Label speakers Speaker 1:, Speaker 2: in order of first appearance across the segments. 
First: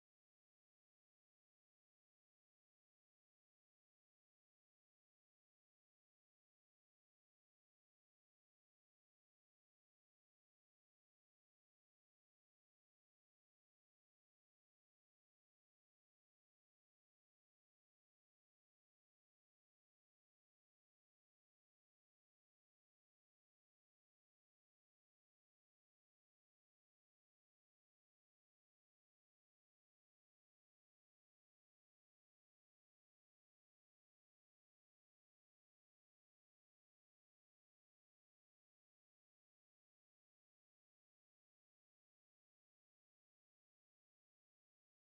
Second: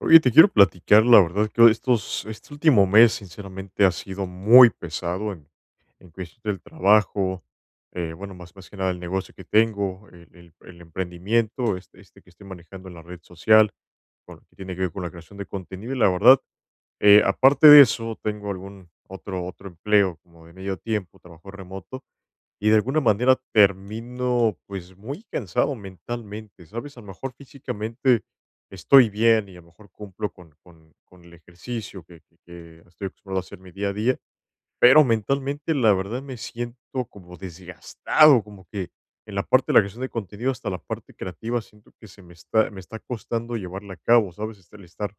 Speaker 1: Oye, te quiero platicar, la verdad que este último mes, sinceramente, ha sido muy pesado en cuestión del trabajo, bueno, más que nada el negocio que tengo, el emprendimiento, este que estoy manejando en la red social, con lo que tiene que ver con la creación de contenido. Y la verdad, aparte de eso, tengo algún otro empleo como de medio tiempo, trabajo remoto, y de alguna manera termino pues muy cansado mentalmente, ¿sabes? A lo mejor físicamente estoy bien y a lo mejor cumplo con el ejercicio que estoy acostumbrado a hacer mi día a día, pero mentalmente la verdad me siento como desgastado, como que en la parte de la creación de contenido hasta la parte creativa siento que me está costando llevarla a cabo, ¿sabes? El estar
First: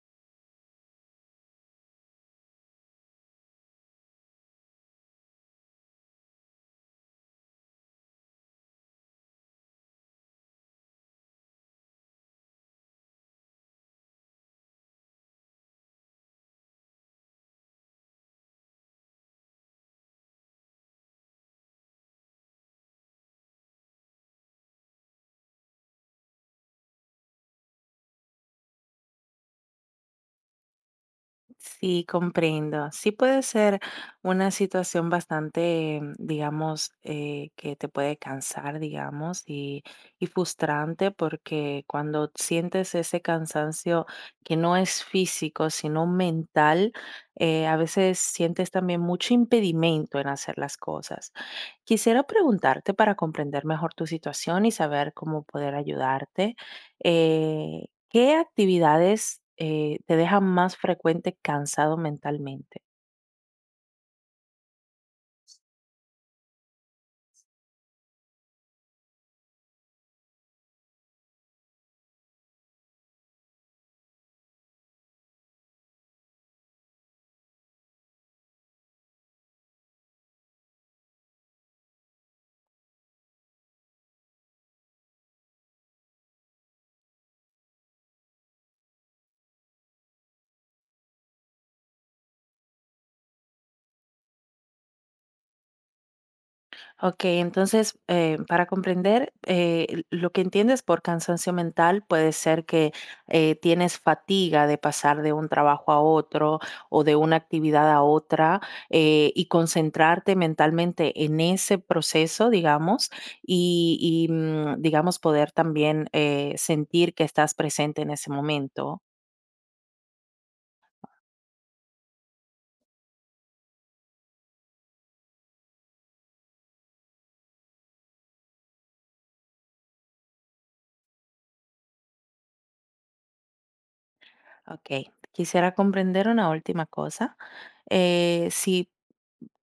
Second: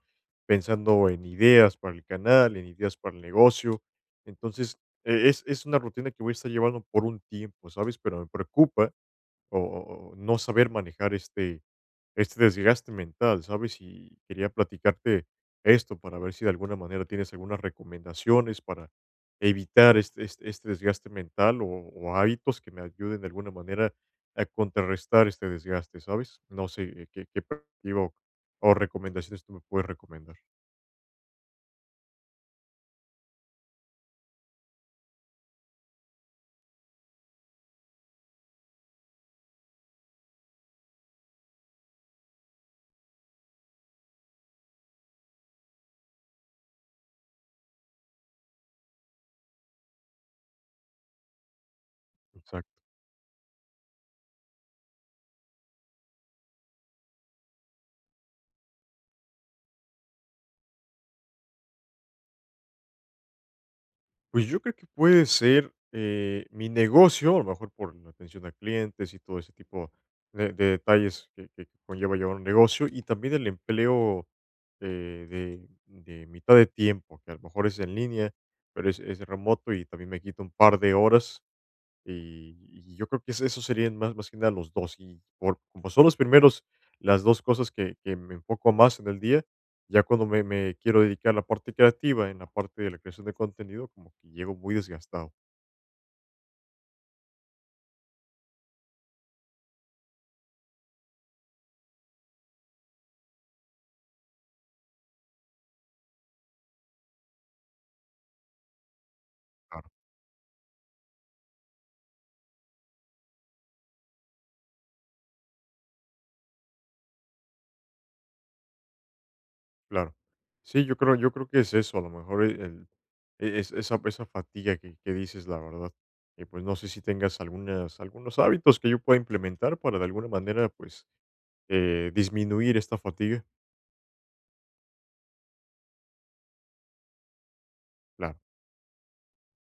Speaker 1: pensando en ideas para el canal, en ideas para el negocio. Entonces, es una rutina que voy a estar llevando por un tiempo, ¿sabes? Pero me preocupa o no saber manejar este desgaste mental, ¿sabes? Y quería platicarte esto para ver si de alguna manera tienes algunas recomendaciones para evitar este desgaste mental o hábitos que me ayuden de alguna manera a contrarrestar este desgaste, ¿sabes? No sé qué perspectiva o recomendaciones tú me puedes recomendar.
Speaker 2: Sí, comprendo. Sí puede ser una situación bastante, digamos, que te puede cansar, digamos, y frustrante porque cuando sientes ese cansancio que no es físico, sino mental, a veces sientes también mucho impedimento en hacer las cosas. Quisiera
Speaker 1: Exacto.
Speaker 2: preguntarte para comprender mejor tu situación y saber cómo poder ayudarte. ¿Qué actividades te dejan más frecuente cansado mentalmente?
Speaker 1: Pues yo creo que puede ser mi negocio, a lo mejor por la atención a clientes y todo ese tipo de detalles que conlleva llevar un negocio, y también el empleo eh, de, de mitad de tiempo, que a lo mejor es en línea, pero es remoto y también me quita un par de horas y yo creo que es eso, serían más que nada los dos, y por como son los primeros, las 2 cosas que me enfoco más en el día, ya cuando me quiero dedicar a la parte creativa, en la parte de la creación de contenido, como que llego muy desgastado.
Speaker 2: Ok, entonces, para comprender, lo que entiendes por cansancio mental puede ser que tienes fatiga de pasar de un trabajo a otro o de una actividad a otra, y
Speaker 1: Claro.
Speaker 2: concentrarte mentalmente en ese proceso, digamos, y digamos poder también sentir que estás presente en ese momento.
Speaker 1: Claro. Sí, yo creo que es eso, a lo mejor e el e es esa fatiga que dices, la verdad. Pues, no sé si tengas algunas algunos hábitos que yo pueda implementar para de alguna manera, pues, disminuir esta fatiga.
Speaker 2: Ok, quisiera comprender una última cosa.
Speaker 1: Claro.
Speaker 2: Si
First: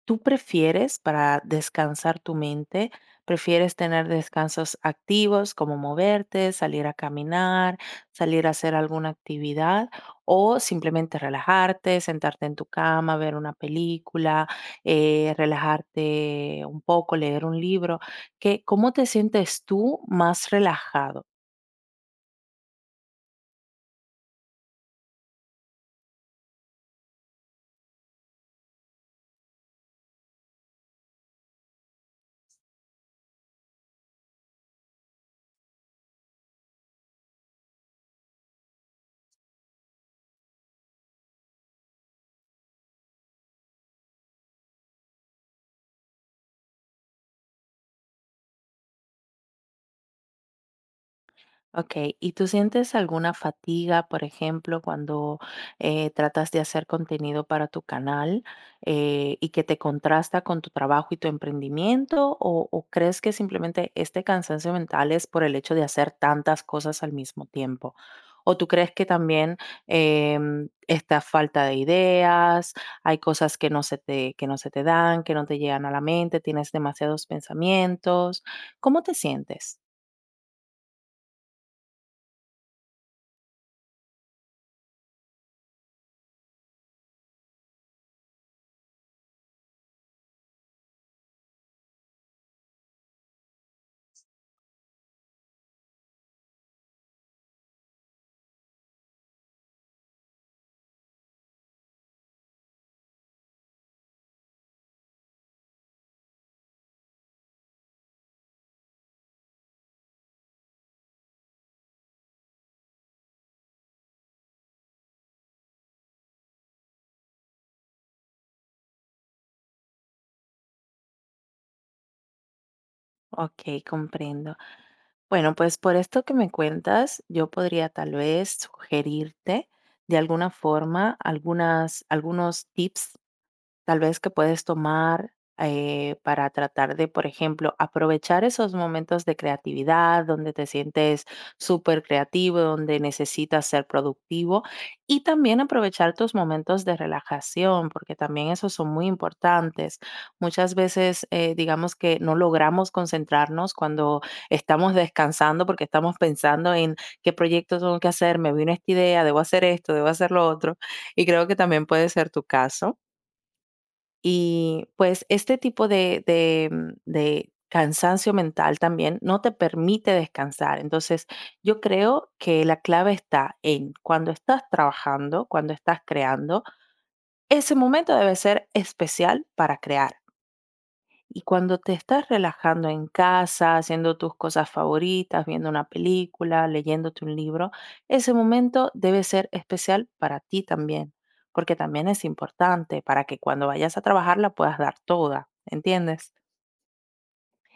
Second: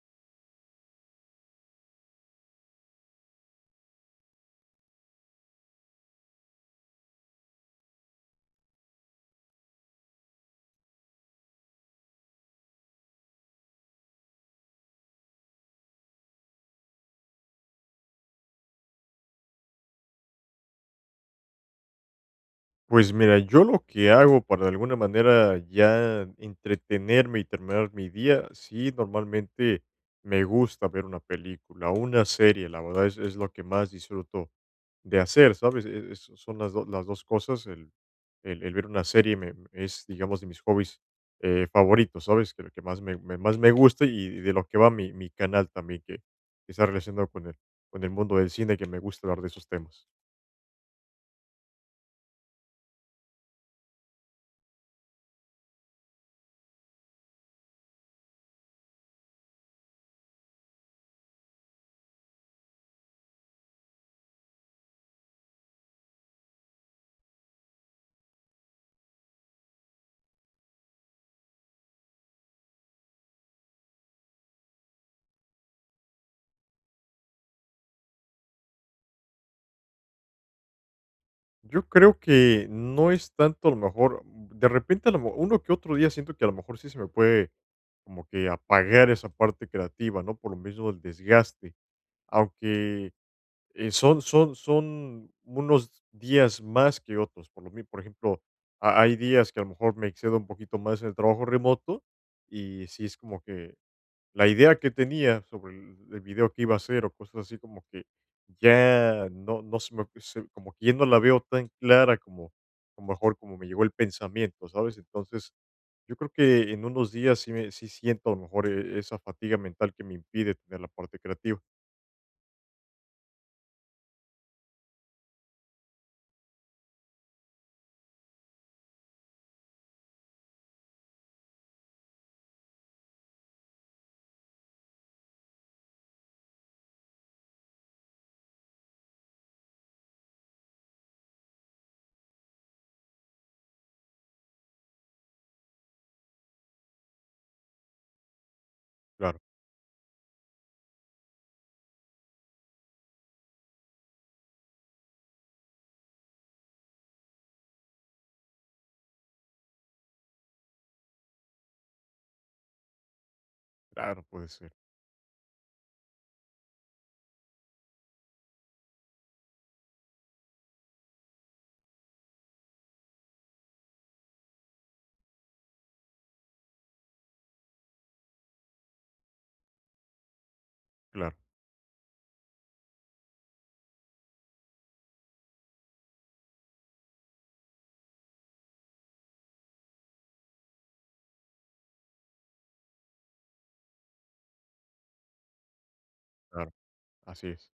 Speaker 2: tú prefieres para descansar tu mente, prefieres tener descansos activos como moverte, salir a caminar, salir a hacer alguna actividad o simplemente relajarte, sentarte en tu cama, ver una película, relajarte un poco, leer un libro. ¿Qué, cómo te sientes tú más relajado?
Speaker 1: Pues mira, yo lo que hago para de alguna manera ya entretenerme y terminar mi día, sí, normalmente me gusta ver una película, una serie, la verdad es lo que más disfruto de hacer, ¿sabes? Son las dos cosas, el, el ver una serie es, digamos, de mis hobbies favoritos, ¿sabes? Que lo que más más me gusta y de lo que va mi canal también, que está relacionado con el mundo del cine, que me gusta hablar de esos temas.
Speaker 2: Okey, ¿y tú sientes alguna fatiga, por ejemplo, cuando, tratas de hacer contenido para tu canal, y que te contrasta con tu trabajo y tu emprendimiento? ¿O crees que simplemente este cansancio mental es por el hecho de hacer tantas cosas al mismo tiempo? ¿O tú crees que también, esta falta de ideas, hay cosas que no se te que no se te dan, que no te llegan a la mente, tienes demasiados pensamientos? ¿Cómo te sientes?
Speaker 1: Yo creo que no es tanto a lo mejor, de repente uno que otro día siento que a lo mejor sí se me puede como que apagar esa parte creativa, ¿no? Por lo mismo el desgaste, aunque son unos días más que otros, por lo mismo, por ejemplo, hay días que a lo mejor me excedo un poquito más en el trabajo remoto y sí es como que la idea que tenía sobre el video que iba a hacer o cosas así, como que ya no como que ya no la veo tan clara como mejor como me llegó el pensamiento, ¿sabes? Entonces, yo creo que en unos días sí, sí siento a lo mejor esa fatiga mental que me impide tener la parte creativa.
Speaker 2: Okey, comprendo. Bueno, pues por esto que me cuentas, yo podría tal vez sugerirte de alguna forma algunas, algunos tips tal vez que puedes tomar para tratar de, por ejemplo, aprovechar esos momentos de creatividad donde te sientes súper creativo, donde necesitas ser productivo y también aprovechar tus momentos de relajación, porque también esos son muy
Speaker 1: Claro,
Speaker 2: importantes. Muchas veces, digamos que no logramos concentrarnos cuando estamos descansando porque estamos pensando en qué proyecto tengo que hacer, me vino esta idea, debo hacer esto, debo hacer lo otro, y creo que también puede ser tu caso.
Speaker 1: claro, puede ser.
Speaker 2: Y pues este tipo de, de de cansancio mental también no te permite descansar. Entonces, yo creo que la clave está en cuando estás trabajando, cuando estás creando, ese momento debe ser especial para crear.
Speaker 1: Claro,
Speaker 2: Y cuando te estás relajando en casa, haciendo tus cosas favoritas, viendo una película, leyéndote un libro, ese momento debe ser especial para ti también, porque también es importante para que cuando vayas a trabajar la puedas dar toda, ¿entiendes?
Speaker 1: claro, así es.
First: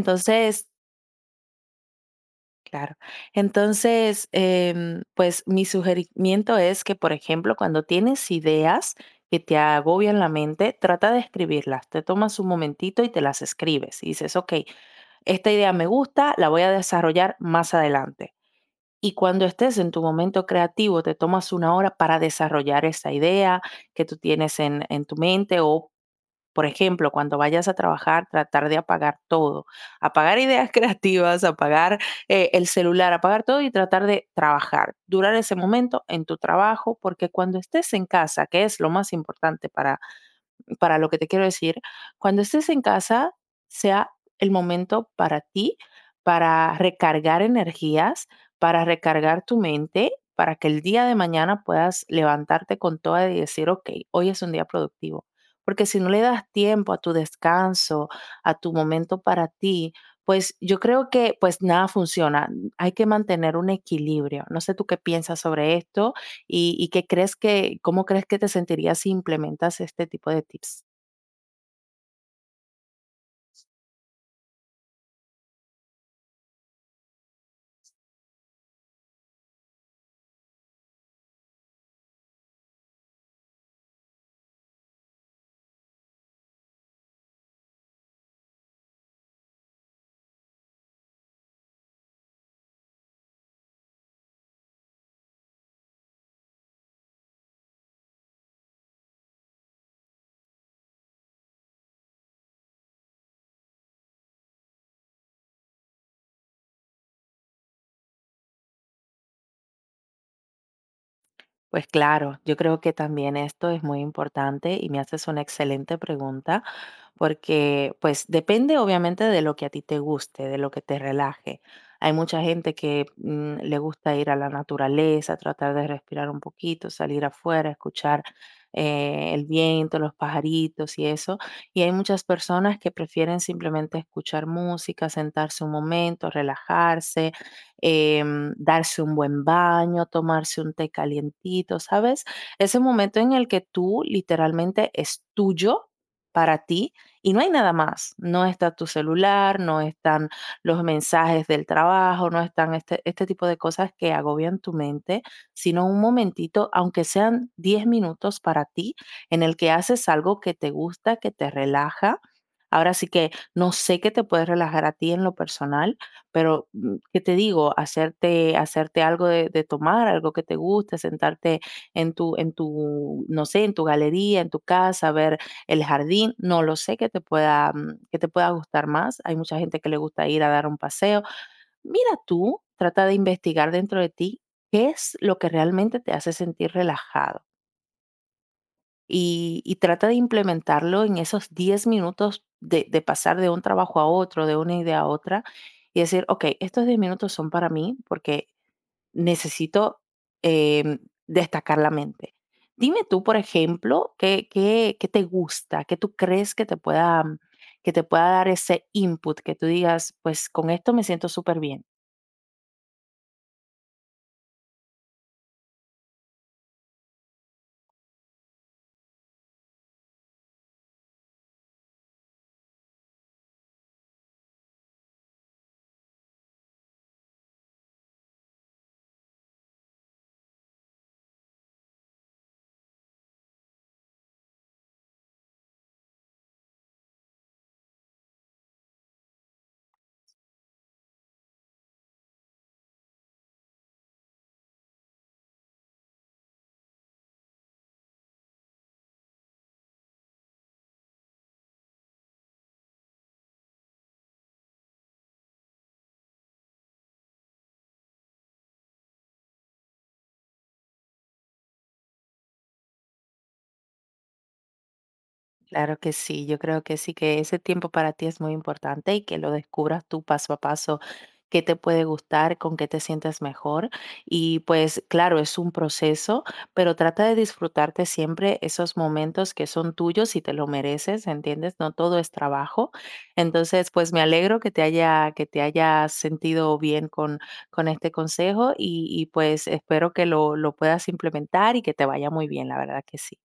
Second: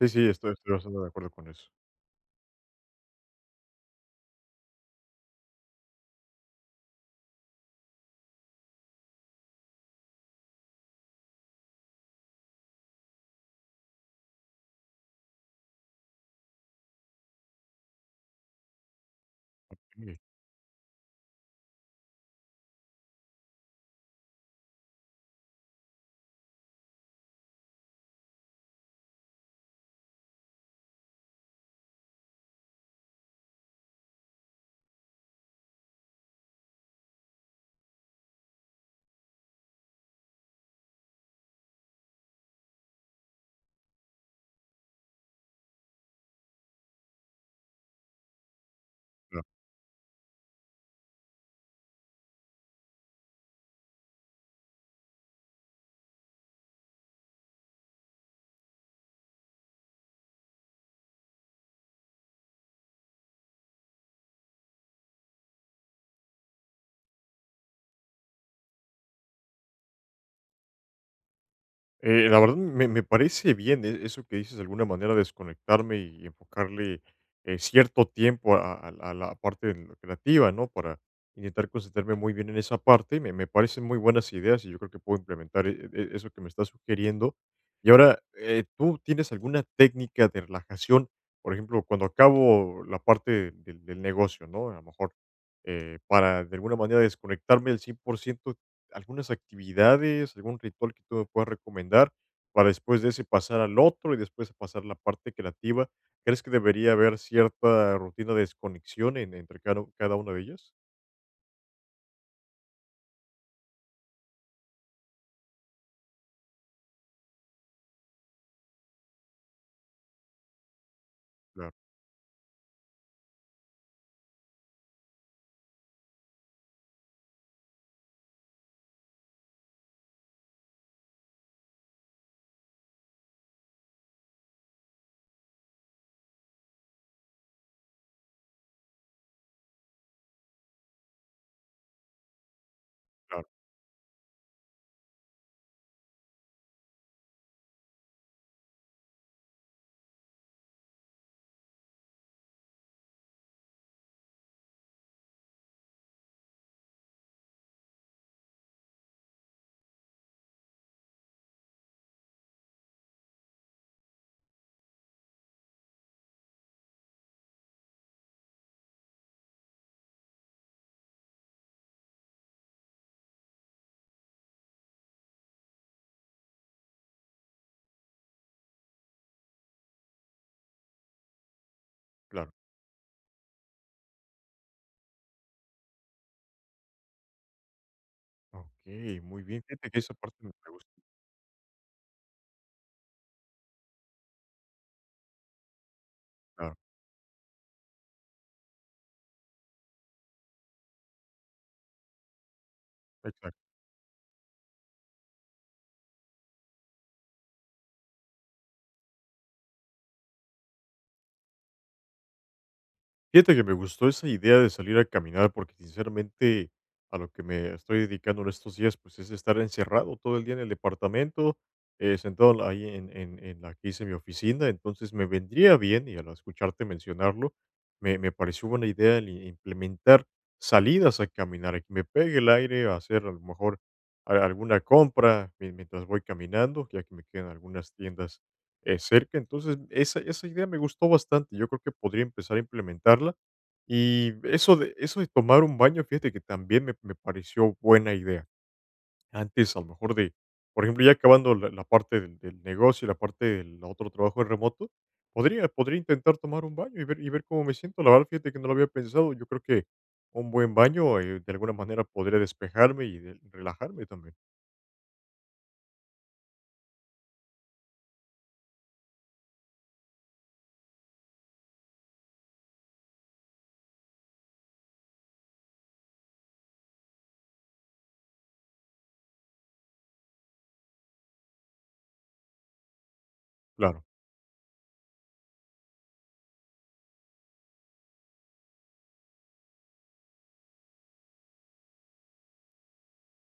Speaker 1: Sí, sí, estoy, estoy bastante de acuerdo con eso.
Speaker 2: claro, entonces, pues mi sugerimiento es que, por ejemplo, cuando tienes ideas que te agobian la mente, trata de escribirlas, te tomas un momentito y te las escribes y dices, ok, esta idea me gusta, la voy a desarrollar más adelante. Y cuando estés en tu
Speaker 1: Sí,
Speaker 2: momento creativo, te tomas una hora para desarrollar esa idea que tú tienes en tu mente o, por ejemplo, cuando vayas a trabajar, tratar de apagar todo, apagar ideas creativas, apagar el celular, apagar todo y tratar de trabajar, durar ese momento en tu trabajo, porque cuando estés en casa, que es lo más importante para lo que te quiero decir, cuando estés en casa, sea el momento para ti, para recargar energías, para recargar
Speaker 1: claro.
Speaker 2: tu mente, para que el día de mañana puedas levantarte con toda y decir, ok, hoy es un día productivo. Porque si no le das tiempo a tu descanso, a tu momento para ti, pues yo creo que pues nada funciona. Hay que mantener un equilibrio. No sé tú qué piensas sobre esto. Y qué crees que, cómo crees que te sentirías si implementas este tipo de tips?
Speaker 1: La verdad me parece bien eso que dices, de alguna manera desconectarme y enfocarle, cierto tiempo a la parte de lo creativa, ¿no? Para intentar concentrarme muy bien en esa parte. Me parecen muy buenas ideas y yo creo que puedo implementar eso que me estás sugiriendo. Y ahora, ¿tú tienes alguna técnica de relajación? Por ejemplo, cuando acabo la parte del negocio, ¿no? A lo mejor, para de alguna manera desconectarme del cien por ciento, algunas actividades, algún ritual que tú me puedas recomendar, para después de ese pasar al otro y después pasar la parte creativa. ¿Crees que debería haber cierta rutina de desconexión entre cada una de ellas?
Speaker 2: Pues claro, yo creo que también esto es muy importante y me haces una excelente pregunta. Porque pues depende obviamente de lo que a ti te guste, de lo que te relaje.
Speaker 1: Claro,
Speaker 2: Hay mucha gente que, le gusta ir a la naturaleza, tratar de respirar un poquito, salir afuera, escuchar el viento, los pajaritos y eso. Y hay muchas personas que prefieren simplemente escuchar música, sentarse un momento, relajarse, darse un buen baño, tomarse un té calientito, ¿sabes? Ese momento en el
Speaker 1: claro,
Speaker 2: que tú literalmente es tuyo para ti y no hay nada más, no está tu celular, no están los mensajes del trabajo, no están este, este tipo de cosas que agobian tu mente, sino un momentito, aunque sean 10 minutos para ti, en el que haces algo que te gusta, que te relaja. Ahora sí que no sé qué te puedes relajar a ti en lo personal, pero, ¿qué te digo? Hacerte, hacerte algo de tomar, algo que te guste, sentarte en tu, no sé, en tu galería, en tu casa, ver el jardín, no lo sé, que te pueda, que te pueda gustar más. Hay mucha gente que le gusta ir a dar un paseo. Mira
Speaker 1: claro.
Speaker 2: tú, trata de investigar dentro de ti qué es lo que realmente te hace sentir relajado
Speaker 1: Ok, muy bien.
Speaker 2: y
Speaker 1: Fíjate que
Speaker 2: trata
Speaker 1: esa
Speaker 2: de
Speaker 1: parte me gusta.
Speaker 2: implementarlo en esos 10 minutos de pasar de un trabajo a otro, de una idea a otra y decir, ok,
Speaker 1: Claro,
Speaker 2: estos 10 minutos son para mí porque necesito, em, destacar la mente. Dime tú, por
Speaker 1: exacto.
Speaker 2: ejemplo, ¿qué, qué, qué te gusta? ¿Qué tú crees que te pueda dar ese input? Que tú digas, pues con esto me siento súper bien.
Speaker 1: Fíjate que me gustó esa idea de salir a caminar, porque sinceramente a lo que me estoy dedicando en estos días pues es estar encerrado todo el día en el departamento, sentado ahí en la que hice mi oficina. Entonces, me vendría bien, y al escucharte mencionarlo me pareció buena idea el implementar salidas a caminar, a que me pegue el aire, a hacer a lo mejor alguna compra mientras voy caminando, ya que me quedan algunas tiendas cerca. Entonces, esa idea me gustó bastante. Yo creo que podría empezar a implementarla. Y eso de tomar un baño, fíjate que también me pareció buena idea. Antes, a lo mejor por ejemplo, ya acabando la parte del negocio y la parte del otro trabajo en remoto, podría intentar tomar un baño y ver y ver cómo me siento. La verdad, fíjate que no lo había pensado. Yo creo que un buen baño, de alguna manera, podría despejarme y relajarme también.
Speaker 2: Claro que sí, yo creo que sí, que ese tiempo para ti es muy importante y que lo descubras tú paso a paso, qué te puede gustar, con qué te sientes mejor. Y pues claro, es un proceso, pero trata de disfrutarte siempre esos momentos que son tuyos y te lo mereces, ¿entiendes? No todo es trabajo. Entonces,
Speaker 1: Claro.
Speaker 2: pues me alegro que te haya, que te hayas sentido bien con este consejo y pues espero que lo puedas implementar y que te vaya muy bien, la verdad que sí.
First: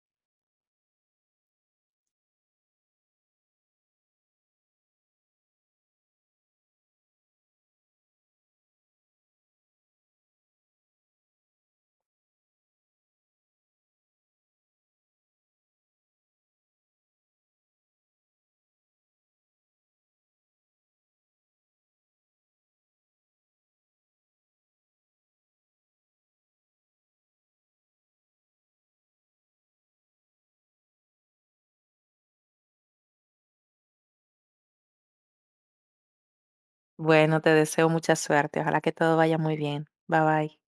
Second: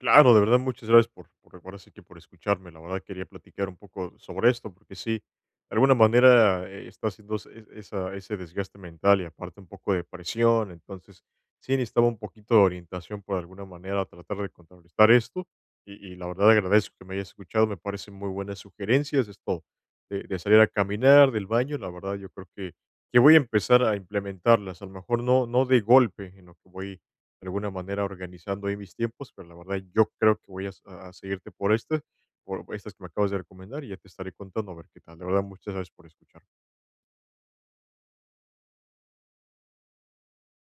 Speaker 1: Claro, de verdad, muchas gracias ahora sí que por escucharme. La verdad, quería platicar un poco sobre esto, porque sí, de alguna manera está haciendo ese desgaste mental y aparte un poco de presión. Entonces, sí necesitaba un poquito de orientación por alguna manera a tratar de contrarrestar esto. Y la verdad agradezco que me hayas escuchado. Me parecen muy buenas sugerencias esto de salir a caminar, del baño. La verdad, yo creo que voy a empezar a implementarlas. A lo mejor no de golpe, en lo que voy de alguna manera organizando ahí mis tiempos, pero la verdad yo creo que voy a seguirte por este, por estas que me acabas de recomendar, y ya te estaré contando a ver qué tal. La verdad, muchas gracias por escuchar.
Speaker 2: Bueno, te deseo mucha suerte. Ojalá que todo vaya muy bien. Bye bye.